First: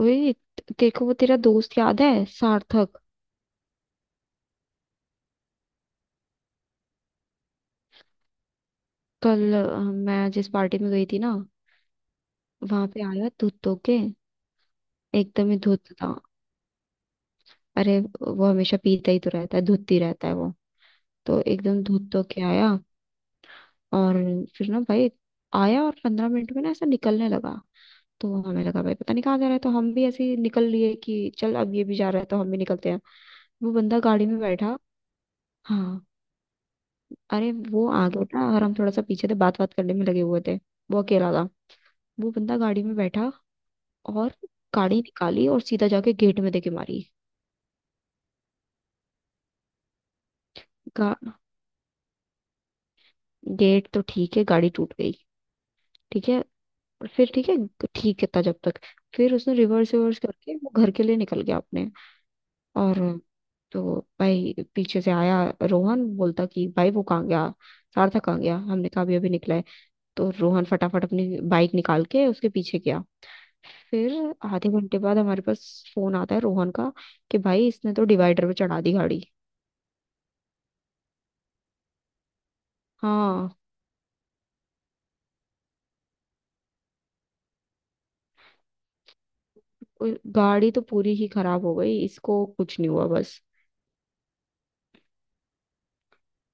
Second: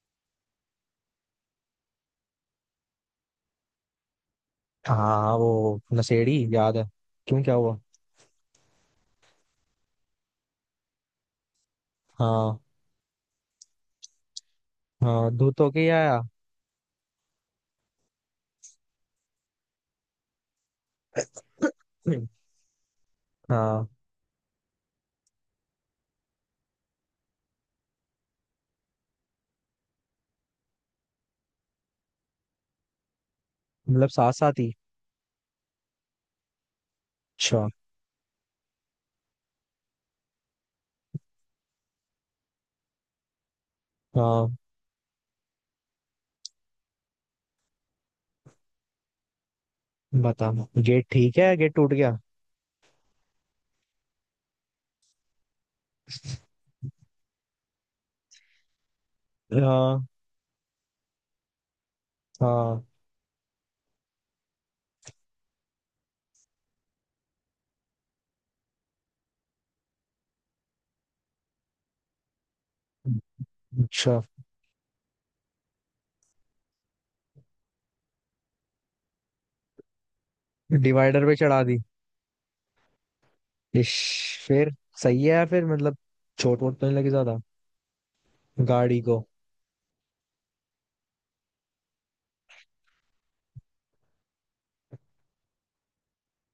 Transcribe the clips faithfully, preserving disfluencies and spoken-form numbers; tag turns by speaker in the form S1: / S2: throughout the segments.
S1: वही। तेरे को वो तेरा दोस्त याद है, सार्थक?
S2: हाँ, वो नशेड़ी याद है। क्यों, क्या हुआ?
S1: कल अ, मैं जिस पार्टी में गई थी ना,
S2: हाँ।
S1: वहां पे आया धुत धो के।
S2: हाँ,
S1: एकदम ही
S2: धूत होके ही
S1: धुत था।
S2: आया।
S1: अरे वो हमेशा पीता ही तो रहता है, धुत ही रहता है वो। तो एकदम धुत धो के आया।
S2: हाँ।
S1: और फिर ना भाई, आया और पंद्रह मिनट में ना ऐसा निकलने लगा। तो हमें लगा भाई पता नहीं कहाँ जा रहा है, तो हम भी ऐसे ही निकल लिए कि चल अब ये भी जा रहा है तो हम भी निकलते हैं। वो बंदा
S2: मतलब
S1: गाड़ी
S2: साथ
S1: में
S2: साथ ही?
S1: बैठा। हाँ। अरे
S2: अच्छा।
S1: वो आगे था और हम थोड़ा सा पीछे थे, बात बात करने में लगे हुए थे। वो अकेला था। वो बंदा गाड़ी में बैठा, और
S2: हाँ,
S1: गाड़ी निकाली और सीधा जाके गेट में देके मारी।
S2: बता। गेट
S1: गा,
S2: ठीक है? गेट टूट गया?
S1: गेट तो ठीक है, गाड़ी टूट गई। ठीक है। और फिर ठीक है। ठीक है था जब तक। फिर उसने रिवर्स
S2: हाँ।
S1: रिवर्स करके वो घर के लिए निकल गया अपने।
S2: हाँ।
S1: और तो भाई पीछे से आया। रोहन बोलता कि भाई वो कहाँ गया, सार्थक कहाँ गया? हमने कहा अभी अभी निकला है। तो रोहन फटाफट अपनी बाइक निकाल के उसके पीछे गया। फिर
S2: अच्छा।
S1: आधे घंटे बाद हमारे पास फोन आता है रोहन का कि भाई इसने तो डिवाइडर पे चढ़ा दी गाड़ी।
S2: डिवाइडर पे चढ़ा दी?
S1: हाँ।
S2: इश, फिर? सही है या फिर मतलब चोट वोट तो नहीं लगी ज्यादा? गाड़ी को?
S1: उ- गाड़ी तो पूरी ही खराब हो गई, इसको कुछ नहीं हुआ बस।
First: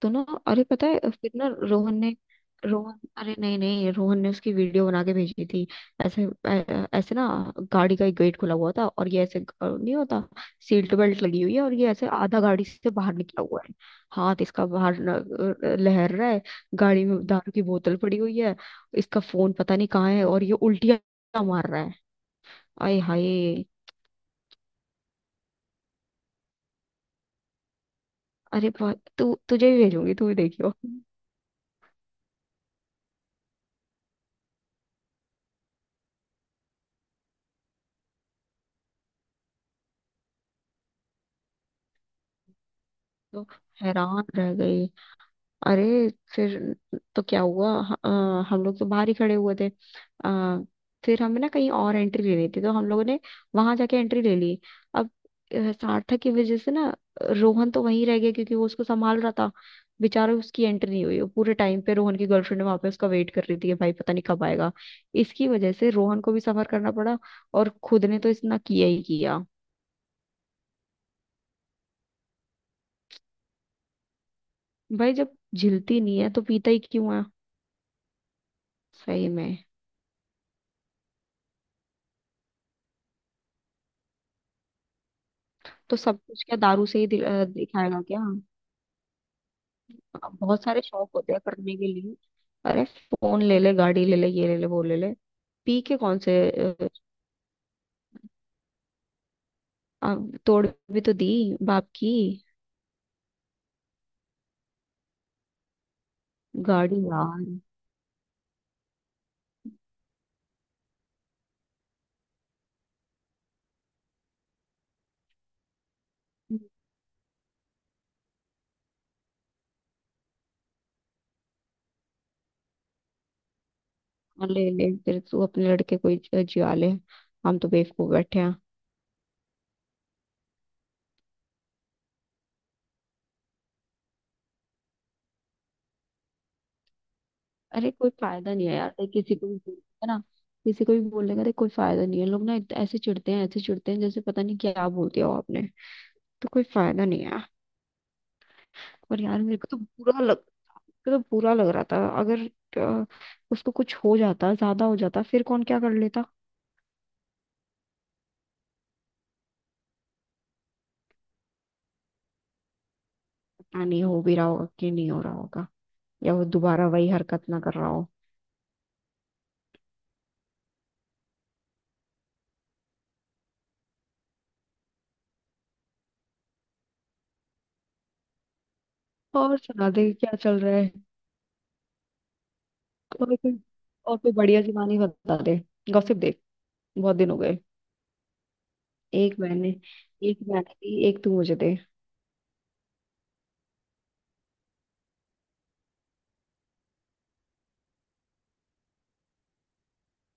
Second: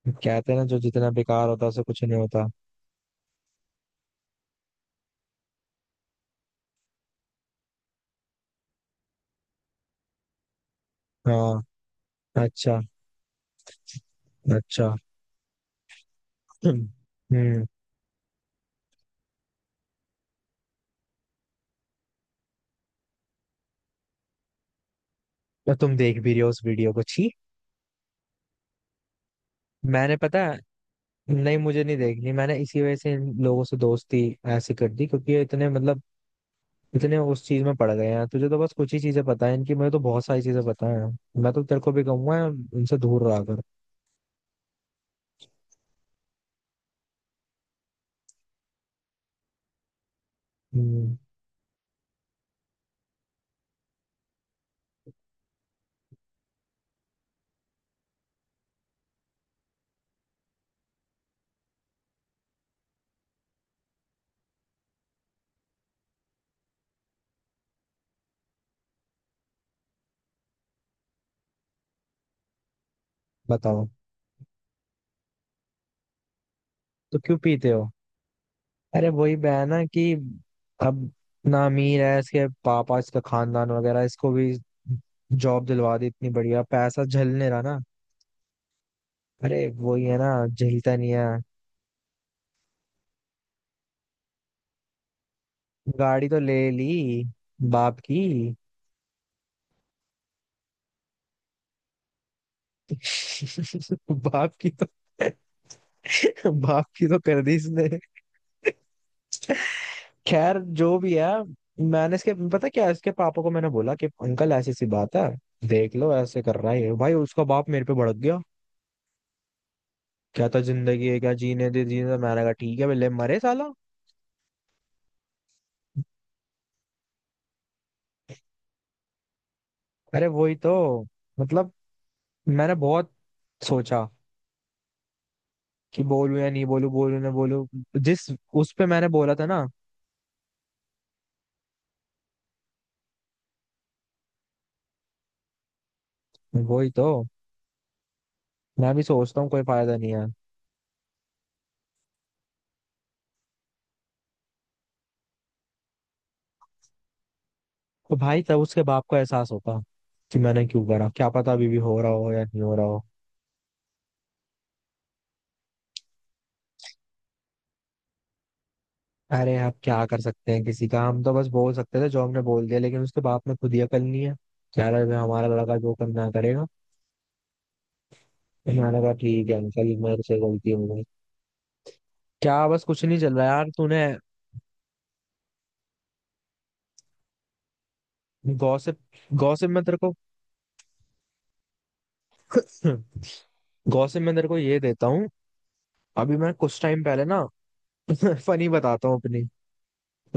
S1: तो ना,
S2: कहते हैं
S1: अरे
S2: ना, जो
S1: पता
S2: जितना
S1: है, फिर ना
S2: बेकार होता है उसे
S1: रोहन
S2: कुछ
S1: ने...
S2: नहीं होता।
S1: रोहन, अरे नहीं, नहीं, रोहन ने उसकी वीडियो बना के भेजी थी। ऐसे ऐ- ऐसे ना। गाड़ी का एक गेट खुला हुआ था, और ये ऐसे ग- नहीं होता। सीट बेल्ट लगी हुई है, और
S2: हाँ।
S1: ये ऐसे आधा गाड़ी
S2: अच्छा।
S1: से बाहर निकला हुआ है। हाथ इसका
S2: अच्छा।
S1: बाहर न- अ, लहर रहा है।
S2: हम्म।
S1: गाड़ी में दारू की बोतल पड़ी हुई है। इसका फोन पता नहीं कहाँ है, और ये उल्टियां मार रहा है। आए हाय।
S2: तो तुम देख भी रहे हो उस वीडियो को? छी।
S1: अरे बा- तू, तुझे भी भेजूंगी,
S2: मैंने
S1: तू भी
S2: पता है।
S1: देखियो।
S2: नहीं, मुझे नहीं देखनी। मैंने इसी वजह से इन लोगों से दोस्ती ऐसी कर दी क्योंकि ये इतने मतलब इतने उस चीज में पड़ गए हैं। तुझे तो बस कुछ ही चीजें पता है इनकी, मुझे तो बहुत सारी चीजें पता है। मैं तो तेरे को भी कहूंगा, इनसे दूर रहा
S1: तो
S2: कर।
S1: हैरान रह गई, अरे। फिर तो क्या हुआ? ह- अ, हम लोग तो बाहर ही खड़े हुए थे। आ,
S2: हम्म,
S1: फिर हमें ना कहीं और एंट्री लेनी थी, तो हम लोगों ने वहां जाके एंट्री ले ली। अब अ, सार्थक की वजह से ना, रोहन तो वहीं रह गया, क्योंकि वो उसको संभाल रहा था। बेचारा, उसकी एंट्री नहीं हुई। वो पूरे टाइम पे रोहन की गर्लफ्रेंड वहां पे उसका वेट कर रही थी कि भाई पता नहीं कब आएगा। इसकी वजह से रोहन को भी सफर करना पड़ा। और खुद ने तो इतना किया ही किया।
S2: बताओ।
S1: भाई, जब झिलती नहीं है तो पीता ही क्यों
S2: तो
S1: है?
S2: क्यों पीते हो? अरे
S1: सही
S2: वही
S1: में।
S2: बहन है कि, अब ना, अमीर है इसके पापा, इसका खानदान वगैरह, इसको भी जॉब
S1: तो
S2: दिलवा दी,
S1: सब
S2: इतनी
S1: कुछ क्या
S2: बढ़िया
S1: दारू से
S2: पैसा
S1: ही दि- अ,
S2: झलने रहा ना।
S1: दिखाएगा क्या?
S2: अरे वही है
S1: अ,
S2: ना,
S1: बहुत सारे
S2: झेलता
S1: शौक
S2: नहीं है।
S1: होते हैं करने के लिए। अरे फोन ले ले, गाड़ी ले ले, ये ले ले, वो ले ले। पी के कौन
S2: गाड़ी
S1: से
S2: तो ले ली
S1: अ,
S2: बाप की।
S1: अ, तोड़ भी तो दी बाप की
S2: बाप की तो बाप
S1: गाड़ी
S2: की तो
S1: यार।
S2: कर दी इसने। खैर जो भी है। मैंने इसके पता क्या, इसके पापा को मैंने बोला कि अंकल ऐसी सी बात है, देख लो ऐसे कर रहा है भाई। उसका बाप मेरे पे भड़क गया, कहता जिंदगी है क्या, जीने दे जीने दे। मैंने कहा ठीक है, ले मरे साला।
S1: हाँ, ले ले फिर तू अपने लड़के को ही ज- जिया ले। हम तो बेवकूफ बैठे हैं।
S2: अरे वही तो, मतलब मैंने बहुत सोचा कि बोलूं या नहीं बोलूं, बोलूं ना बोलूं।
S1: अरे कोई
S2: जिस
S1: फायदा नहीं
S2: उस
S1: है
S2: पे
S1: यार,
S2: मैंने
S1: देख किसी
S2: बोला था
S1: को भी
S2: ना।
S1: बोल- है ना? किसी को भी बोलने का देख कोई फायदा नहीं है। लोग ना इत- ऐसे चिढ़ते हैं, ऐसे चिढ़ते हैं जैसे पता नहीं क्या बोल दिया हो आपने। तो कोई
S2: वही
S1: फायदा
S2: तो,
S1: नहीं है।
S2: मैं भी
S1: और यार
S2: सोचता हूँ
S1: मेरे
S2: कोई
S1: को तो
S2: फायदा नहीं
S1: बुरा
S2: है।
S1: लग तो बुरा लग रहा था, अगर अ, उसको कुछ हो जाता, ज्यादा हो जाता, फिर कौन क्या कर लेता।
S2: तो भाई तब उसके बाप को एहसास होता कि मैंने क्यों करा। क्या पता अभी भी हो रहा हो या नहीं हो रहा हो।
S1: पता नहीं हो भी रहा होगा कि नहीं हो रहा होगा, या वो दोबारा वही हरकत ना कर रहा हो।
S2: अरे आप क्या कर सकते हैं किसी का, हम तो बस बोल सकते थे, जो हमने बोल दिया, लेकिन उसके बाप ने खुद ही अकल नहीं है, कह रहा है हमारा लड़का जो करना करेगा। तो मैंने कहा ठीक है
S1: और सुना
S2: अंकल,
S1: दे,
S2: मेरे
S1: क्या
S2: से
S1: चल
S2: गलती
S1: रहा
S2: हो
S1: है।
S2: गई। क्या बस, कुछ नहीं
S1: और
S2: चल रहा
S1: कोई,
S2: यार तूने।
S1: और कोई बढ़िया सी कहानी बता दे। गॉसिप देख, बहुत दिन हो गए।
S2: गॉसिप।
S1: एक मैंने
S2: गॉसिप में तेरे को
S1: एक मैंने दी, एक तू मुझे दे।
S2: गॉसिप में तेरे को ये देता हूँ। अभी मैं कुछ टाइम पहले ना फनी बताता हूँ अपनी,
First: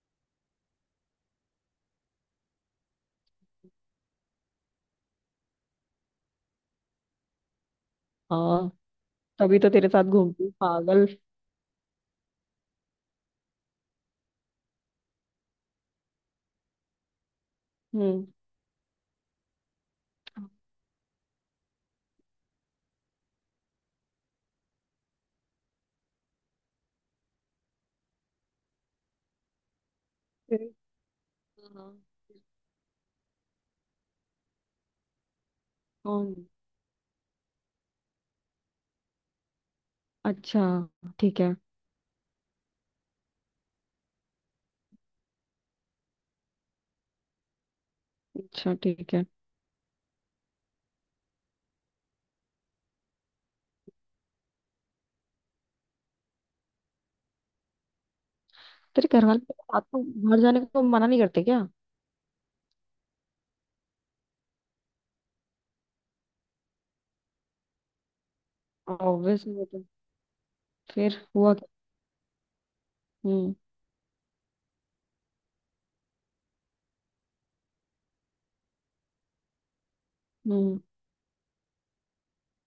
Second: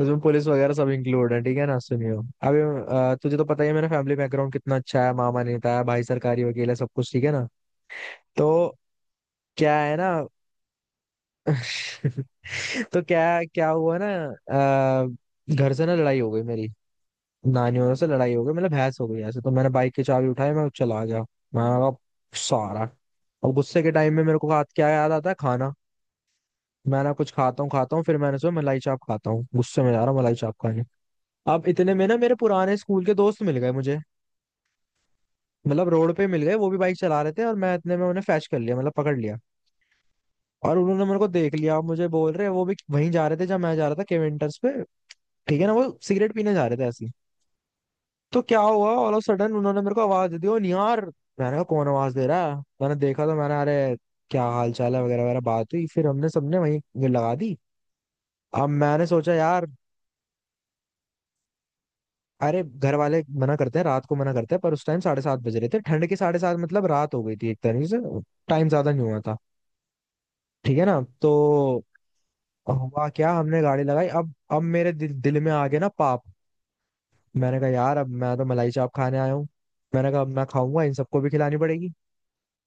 S2: उसमें पुलिस वगैरह सब इंक्लूड है, ठीक है ना, सुनियो। अभी अ, तुझे तो पता ही है मेरा फैमिली बैकग्राउंड कितना अच्छा है, मामा नेता है, भाई सरकारी वकील है, सब कुछ ठीक है ना। तो
S1: हाँ, तभी तो
S2: क्या
S1: तेरे
S2: है
S1: साथ
S2: ना,
S1: घूमती हूँ, पागल।
S2: तो क्या क्या हुआ ना, अ, घर से ना लड़ाई हो गई मेरी, नानियों से
S1: हम्म।
S2: लड़ाई हो गई, मतलब बहस हो गई ऐसे। तो मैंने बाइक की चाबी उठाई, मैं चला गया, मैं कहा सारा। और गुस्से के टाइम में मेरे को हाथ क्या याद आता है, खाना। मैं ना कुछ खाता हूँ खाता हूँ, फिर मैंने सोचा मलाई चाप खाता हूँ, गुस्से में जा रहा हूँ मलाई चाप
S1: फिर?
S2: खाने। अब
S1: हाँ,
S2: इतने में ना मेरे पुराने स्कूल के दोस्त मिल गए मुझे, मतलब रोड पे मिल
S1: कौन?
S2: गए, वो भी बाइक चला रहे थे, और मैं इतने में उन्हें फैच कर लिया, मतलब पकड़ लिया।
S1: अच्छा,
S2: और उन्होंने मेरे को
S1: ठीक है।
S2: देख लिया। अब मुझे बोल रहे, वो भी वहीं जा रहे थे जब मैं जा रहा था केवेंटर्स पे। ठीक है ना, वो सिगरेट पीने जा रहे थे ऐसे ही। तो क्या
S1: अच्छा,
S2: हुआ,
S1: ठीक
S2: ऑल ऑफ
S1: है।
S2: सडन उन्होंने मेरे को आवाज दे दी, ओ निहार। मैंने कहा कौन आवाज दे रहा है, मैंने देखा, तो मैंने अरे क्या हाल चाल है वगैरह वगैरह बात हुई, फिर हमने सबने वहीं लगा दी। अब मैंने
S1: तेरे घर
S2: सोचा
S1: वाले
S2: यार,
S1: आपको बाहर जाने को मना नहीं करते क्या?
S2: अरे घर वाले मना करते हैं, रात को मना करते हैं, पर उस टाइम साढ़े सात बज रहे थे। ठंड के साढ़े सात, मतलब रात हो गई थी एक तरीके से। टाइम ज्यादा नहीं हुआ था,
S1: ऑब्वियस, वो तो।
S2: ठीक है ना।
S1: फिर हुआ क्या?
S2: तो हुआ क्या,
S1: हम्म।
S2: हमने गाड़ी लगाई, अब अब मेरे दिल, दिल में आ गया ना पाप। मैंने कहा यार अब मैं तो मलाई चाप खाने आया हूँ, मैंने कहा अब मैं
S1: हम्म,
S2: खाऊंगा, इन सबको भी खिलानी पड़ेगी।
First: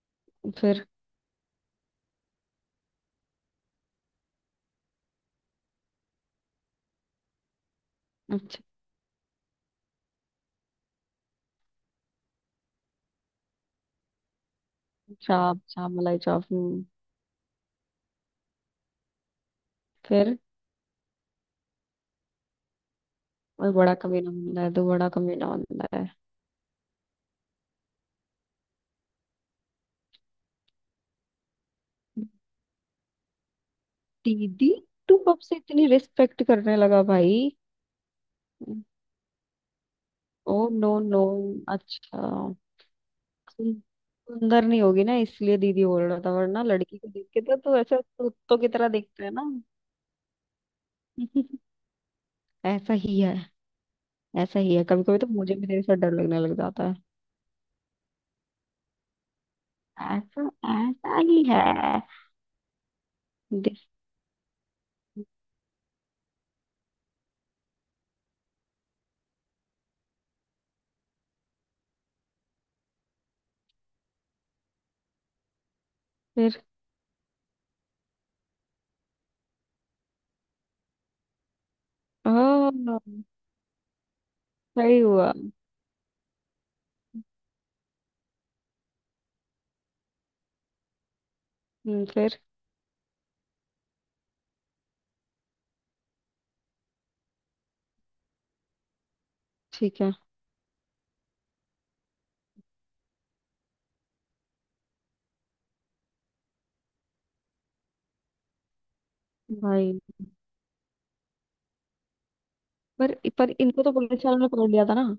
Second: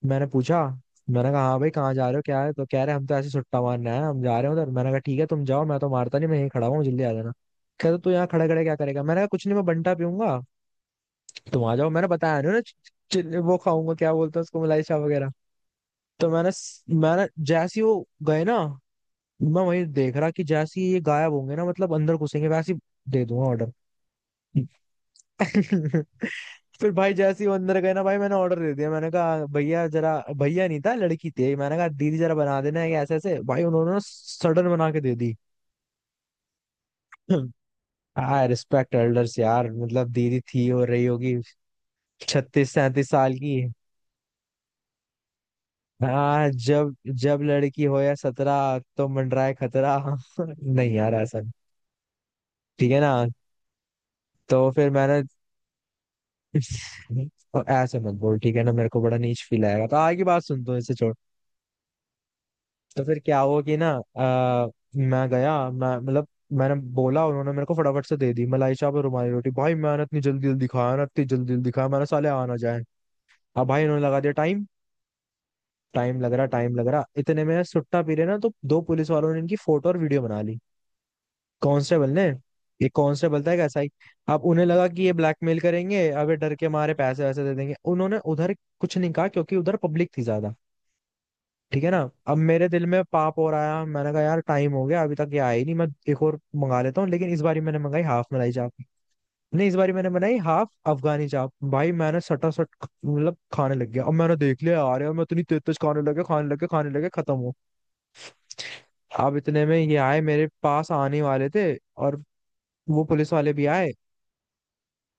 S2: मैंने पूछा,
S1: फिर?
S2: मैंने कहा हाँ भाई कहाँ जा रहे हो, क्या है? तो कह रहे हम तो ऐसे सुट्टा मारने आए हैं, हम जा रहे हैं उधर। मैंने कहा ठीक है तुम जाओ, मैं तो मारता नहीं, मैं यहीं खड़ा हुआ हूँ, जल्दी आ जाना। कहते तू यहाँ खड़े
S1: अच्छा।
S2: खड़े क्या करेगा, मैंने कहा कुछ नहीं, मैं बंटा पीऊंगा, तुम आ जाओ। मैंने बताया नहीं ना च- च- वो खाऊंगा क्या बोलते हैं उसको, मलाई चाप वगैरह।
S1: चाप चाप, मलाई
S2: तो
S1: चाप,
S2: मैंने स-
S1: हम्म।
S2: मैंने जैसे ही वो गए ना, मैं वही देख रहा
S1: फिर।
S2: कि जैसे ही ये गायब होंगे ना, मतलब अंदर घुसेंगे, वैसे ही दे दूंगा
S1: और
S2: ऑर्डर।
S1: बड़ा कमीना बंदा है, तो बड़ा कमीना बंदा है।
S2: फिर भाई जैसे ही वो अंदर गए ना, भाई मैंने ऑर्डर दे दिया। मैंने कहा भैया जरा, भैया नहीं था लड़की थी, मैंने कहा दीदी जरा बना देना है ऐसे ऐसे, भाई उन्होंने ना
S1: दीदी?
S2: सडन बना के दे
S1: तू
S2: दी।
S1: कब से इतनी रिस्पेक्ट करने लगा भाई?
S2: आई रिस्पेक्ट एल्डर्स यार, मतलब दीदी
S1: ओ,
S2: थी, हो
S1: नो
S2: रही
S1: नो।
S2: होगी
S1: अच्छा।
S2: छत्तीस सैंतीस साल की।
S1: सुन- सुंदर नहीं होगी ना, इसलिए दीदी बोल रहा था,
S2: हाँ,
S1: वरना
S2: जब
S1: लड़की को देख के
S2: जब
S1: तो तू
S2: लड़की
S1: ऐसे
S2: हो या
S1: कुत्तों की
S2: सत्रह
S1: तरह
S2: तो
S1: देखता है ना।
S2: मंडराए खतरा। नहीं यार, ऐसा नहीं। ठीक
S1: ऐसा
S2: है ना।
S1: ही है। ऐसा
S2: तो
S1: ही है,
S2: फिर
S1: कभी कभी
S2: मैंने,
S1: तो मुझे भी तेरे साथ डर लगने लग जाता है।
S2: और ऐसे मत बोल, ठीक है ना, मेरे को बड़ा नीच फील आएगा, तो आगे बात
S1: ऐसा
S2: सुन, तो इसे छोड़।
S1: ऐसा ही
S2: तो फिर क्या हुआ
S1: है।
S2: कि ना, आ, मैं गया, मैं मतलब मैंने बोला, उन्होंने मेरे को फटाफट से दे दी मलाई चाप और रुमाली रोटी। भाई मैंने इतनी जल्दी जल्दी खाया ना, इतनी जल्दी जल्दी खाया, मैंने साले आ ना जाए। अब भाई उन्होंने लगा दिया टाइम, टाइम लग रहा,
S1: फिर
S2: टाइम लग रहा, इतने में सुट्टा पी रहे ना, तो दो पुलिस वालों ने इनकी फोटो और वीडियो बना ली। कांस्टेबल ने, ये
S1: हाँ।
S2: कांस्टेबल था, एक एस आई। अब उन्हें लगा
S1: सही
S2: कि ये
S1: हुआ।
S2: ब्लैकमेल करेंगे, अब ये डर के मारे पैसे वैसे दे देंगे, उन्होंने उधर कुछ नहीं कहा क्योंकि उधर पब्लिक थी ज्यादा, ठीक है ना।
S1: हम्म,
S2: अब
S1: फिर
S2: मेरे दिल में पाप और आया, मैंने कहा यार टाइम हो गया अभी तक ये आई नहीं, मैं एक और मंगा लेता हूँ। लेकिन इस बारी मैंने मंगाई हाफ मलाई चाप, नहीं, इस बारी
S1: ठीक
S2: मैंने
S1: है
S2: बनाई हाफ अफगानी चाप। भाई मैंने सटा सट मतलब खाने लग गया। अब मैंने देख लिया आ रहे, मैं इतनी तेज तेज खाने लगे, खाने लगे, खाने लगे, खत्म हो। अब इतने में ये
S1: भाई।
S2: आए, मेरे पास आने वाले थे, और वो
S1: पर
S2: पुलिस वाले
S1: पर
S2: भी
S1: इनको
S2: आए।
S1: तो पुलिस वालों ने पकड़ लिया था ना?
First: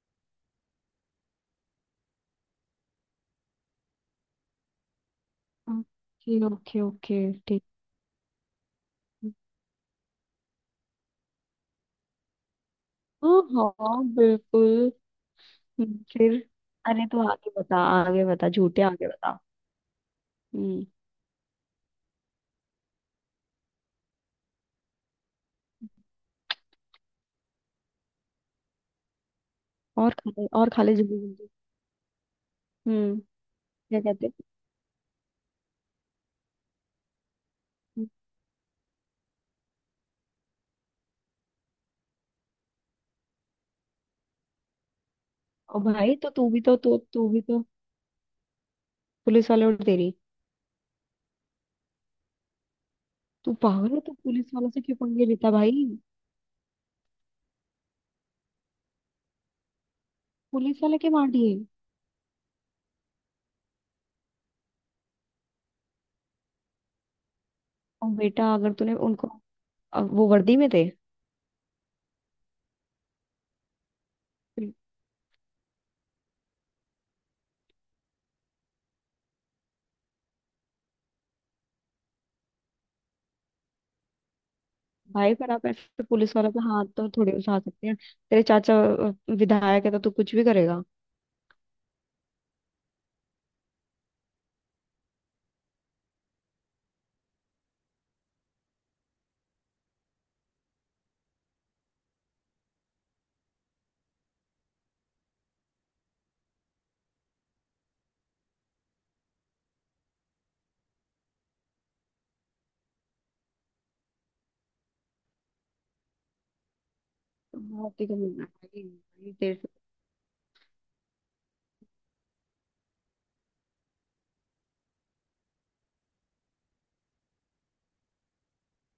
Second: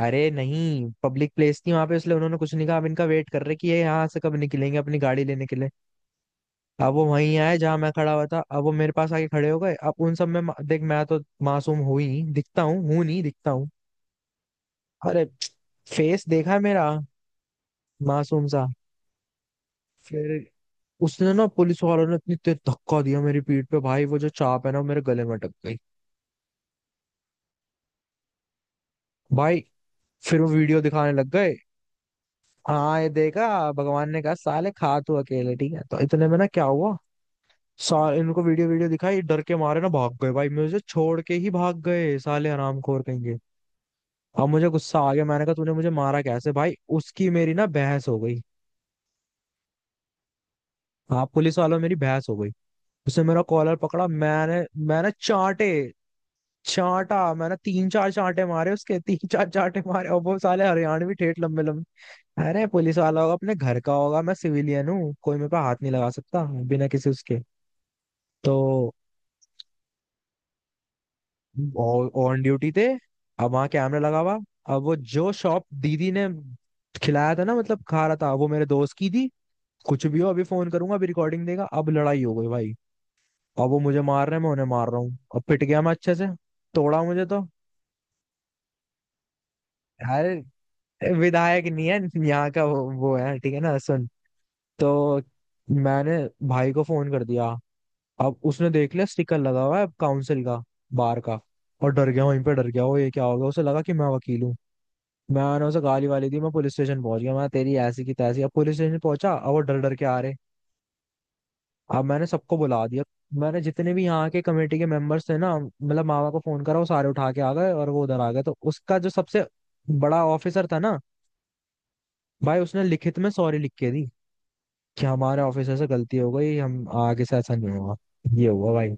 S2: अरे नहीं, पब्लिक प्लेस थी वहां पे, इसलिए उन्होंने कुछ नहीं कहा, अब इनका वेट कर रहे कि ये यहाँ से कब निकलेंगे अपनी गाड़ी लेने के लिए।
S1: ओके ओके
S2: अब वो
S1: ओके।
S2: वहीं आए
S1: ठीक।
S2: जहां मैं खड़ा हुआ था, अब वो मेरे पास आके खड़े हो गए। अब उन सब में मा- देख, मैं तो मासूम हूं ही, दिखता हूँ, हूं नहीं,
S1: हाँ
S2: दिखता हूँ।
S1: हाँ, बिल्कुल।
S2: अरे
S1: हम्म,
S2: फेस
S1: फिर?
S2: देखा है मेरा,
S1: अरे तू आगे बता, आगे
S2: मासूम
S1: बता,
S2: सा।
S1: झूठे, आगे बता।
S2: फिर
S1: हम्म।
S2: उसने ना, पुलिस वालों ने इतनी तेज धक्का दिया मेरी पीठ पे, भाई वो जो चाप है ना, वो मेरे गले में अटक गई। भाई
S1: और खा
S2: फिर
S1: ले,
S2: वो
S1: और
S2: वीडियो
S1: खा ले
S2: दिखाने
S1: जल्दी
S2: लग
S1: जल्दी।
S2: गए। हाँ, ये
S1: हम्म।
S2: देखा,
S1: क्या
S2: भगवान ने
S1: कहते हैं?
S2: कहा साले खा तू अकेले, ठीक है। तो इतने में ना क्या हुआ,
S1: हम्म।
S2: सारे इनको वीडियो वीडियो दिखाई, डर के मारे ना भाग गए भाई, मुझे छोड़ के ही भाग गए, साले हरामखोर कहेंगे। अब मुझे गुस्सा आ गया, मैंने कहा तूने
S1: और
S2: मुझे
S1: भाई
S2: मारा
S1: तो तू
S2: कैसे
S1: भी
S2: भाई,
S1: तो तू तू
S2: उसकी
S1: भी
S2: मेरी
S1: तो
S2: ना बहस हो गई।
S1: पुलिस वाले और तेरी?
S2: हाँ, पुलिस वालों मेरी बहस हो गई। उसने मेरा
S1: तू
S2: कॉलर
S1: पागल है,
S2: पकड़ा,
S1: तू पुलिस
S2: मैंने
S1: वालों से क्यों
S2: मैंने
S1: पंगे लेता
S2: चांटे,
S1: भाई?
S2: चांटा, मैंने तीन चार चांटे मारे उसके, तीन चार चांटे मारे, और वो साले
S1: पुलिस वाले के
S2: हरियाणवी
S1: मार
S2: ठेठ
S1: दिए?
S2: लंबे लंबे। अरे पुलिस वाला होगा अपने घर का होगा, मैं सिविलियन हूँ, कोई मेरे पे हाथ नहीं लगा सकता बिना किसी उसके।
S1: और बेटा अगर
S2: तो
S1: तूने उनको... अ, वो वर्दी में थे।
S2: ऑन ड्यूटी थे, अब वहां कैमरा लगा हुआ, अब वो जो शॉप दीदी ने खिलाया था ना, मतलब खा रहा था, वो मेरे दोस्त की थी। कुछ भी हो, अभी फोन करूंगा, अभी रिकॉर्डिंग देगा, अब लड़ाई हो गई भाई। अब वो मुझे मार रहे हैं, मैं उन्हें मार रहा हूँ,
S1: भाई
S2: अब
S1: पर
S2: पिट
S1: आप
S2: गया
S1: ऐसे
S2: मैं
S1: तो
S2: अच्छे से।
S1: पुलिस वालों पे हाथ
S2: तोड़ा
S1: तो
S2: मुझे
S1: थोड़ी
S2: तो।
S1: उठा सकते हैं। तेरे चाचा अ, विधायक है, तो तू कुछ भी
S2: यार
S1: करेगा।
S2: विधायक नहीं है, यहाँ का वो, वो है, ठीक है ना, सुन। तो मैंने भाई को फोन कर दिया। अब उसने देख लिया स्टिकर लगा हुआ है काउंसिल का, बार का, और डर गया, वहीं पे डर गया वो, ये क्या हो गया, उसे लगा कि मैं वकील हूँ। मैंने उसे गाली वाली दी, मैं पुलिस स्टेशन पहुंच गया, मैं तेरी ऐसी की तैसी, अब पुलिस स्टेशन पहुंचा, अब वो डर डर के आ रहे। अब मैंने सबको बुला दिया, मैंने जितने भी यहाँ के कमेटी के मेंबर्स थे ना, मतलब मामा को फोन करा, वो सारे उठा के आ गए, और
S1: बहुत
S2: वो
S1: ही
S2: उधर
S1: कम है
S2: आ गए, तो
S1: भाई,
S2: उसका जो
S1: भाई,
S2: सबसे
S1: तेरे से।
S2: बड़ा ऑफिसर था ना, भाई उसने लिखित में सॉरी लिख के दी कि हमारे ऑफिसर से गलती हो गई, हम आगे से ऐसा नहीं होगा। ये हुआ भाई।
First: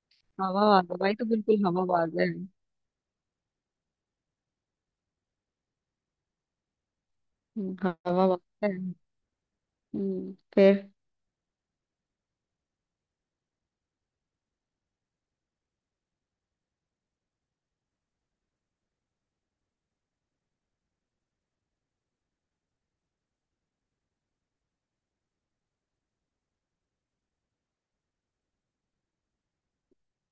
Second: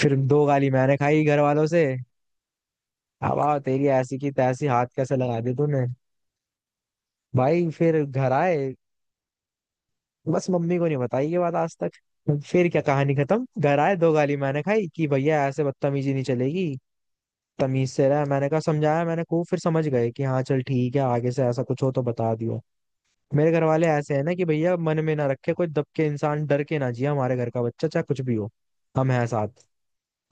S2: फिर दो गाली
S1: हवाबाज
S2: मैंने
S1: है भाई,
S2: खाई
S1: तो
S2: घर
S1: बिल्कुल
S2: वालों से,
S1: हवाबाज है।
S2: अब आओ तेरी ऐसी की तैसी, हाथ कैसे लगा दी तूने। भाई
S1: हम्म,
S2: फिर घर
S1: हवाबाज है।
S2: आए,
S1: हम्म,
S2: बस
S1: फिर?
S2: मम्मी को नहीं बताई ये बात आज तक। फिर क्या, कहानी खत्म, घर आए, दो गाली मैंने खाई, कि भैया ऐसे बदतमीजी नहीं चलेगी, तमीज से रहा। मैंने कहा समझाया मैंने खूब, फिर समझ गए कि हाँ चल ठीक है आगे से ऐसा कुछ हो तो बता दियो। मेरे घर वाले ऐसे हैं ना, कि भैया मन में ना रखे कोई, दब के इंसान डर के ना जिए, हमारे घर का बच्चा चाहे कुछ भी हो, हम हैं साथ।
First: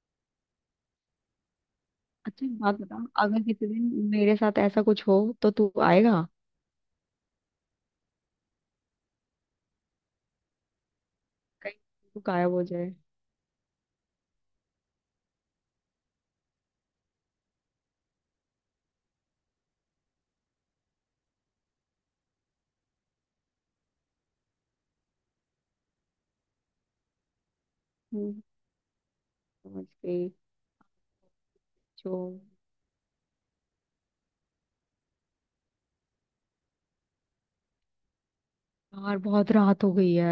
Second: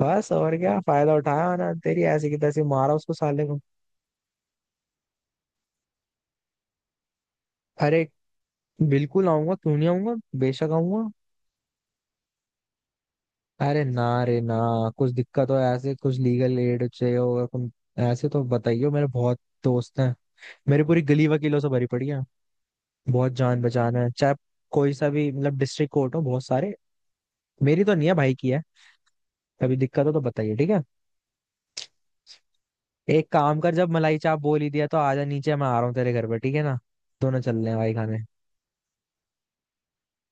S2: बस, और क्या फायदा उठाया ना, तेरी ऐसी की
S1: अच्छा एक
S2: तैसी
S1: बात
S2: मारा
S1: बता,
S2: उसको
S1: अगर
S2: साले को।
S1: किसी दिन मेरे साथ ऐसा कुछ हो तो तू आएगा?
S2: अरे बिल्कुल आऊंगा, क्यों नहीं आऊंगा, बेशक आऊंगा।
S1: कहीं तू गायब हो जाए।
S2: अरे ना रे ना, कुछ दिक्कत हो, ऐसे कुछ लीगल एड चाहिए होगा तुम, ऐसे तो बताइयो, मेरे बहुत दोस्त हैं, मेरी पूरी गली वकीलों से भरी पड़ी है, बहुत जान पहचान है, चाहे कोई सा भी मतलब डिस्ट्रिक्ट कोर्ट हो, बहुत सारे, मेरी तो नहीं है, भाई
S1: हम्म,
S2: की है। कभी
S1: समझ
S2: दिक्कत हो तो
S1: गई
S2: बताइए, ठीक है।
S1: जो।
S2: एक काम कर, जब मलाई चाप बोल ही दिया तो आजा नीचे, मैं आ रहा हूँ तेरे घर पे, ठीक है ना, दोनों चल रहे हैं भाई खाने।
S1: यार बहुत रात हो गई है।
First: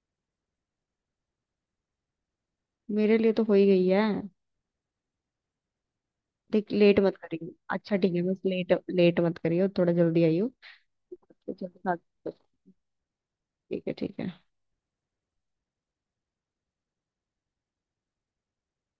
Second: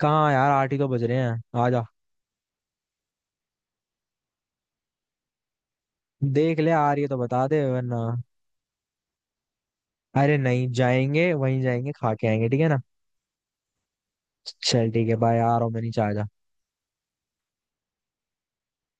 S2: कहाँ यार, आठ ही तो बज रहे हैं, आजा।
S1: मेरे लिए तो हो ही गई है।
S2: देख ले,
S1: देख,
S2: आ
S1: लेट
S2: रही है
S1: मत
S2: तो बता
S1: करियो,
S2: दे
S1: अच्छा
S2: वरना।
S1: ठीक है, बस लेट लेट मत करियो, थोड़ा जल्दी
S2: अरे
S1: आइयो।
S2: नहीं, जाएंगे वहीं
S1: ठीक है
S2: जाएंगे,
S1: हाँ,
S2: खा के आएंगे, ठीक है ना।
S1: ठीक है ठीक है।
S2: चल ठीक है बाय, आ रहा हूँ मैं नीचे, आजा।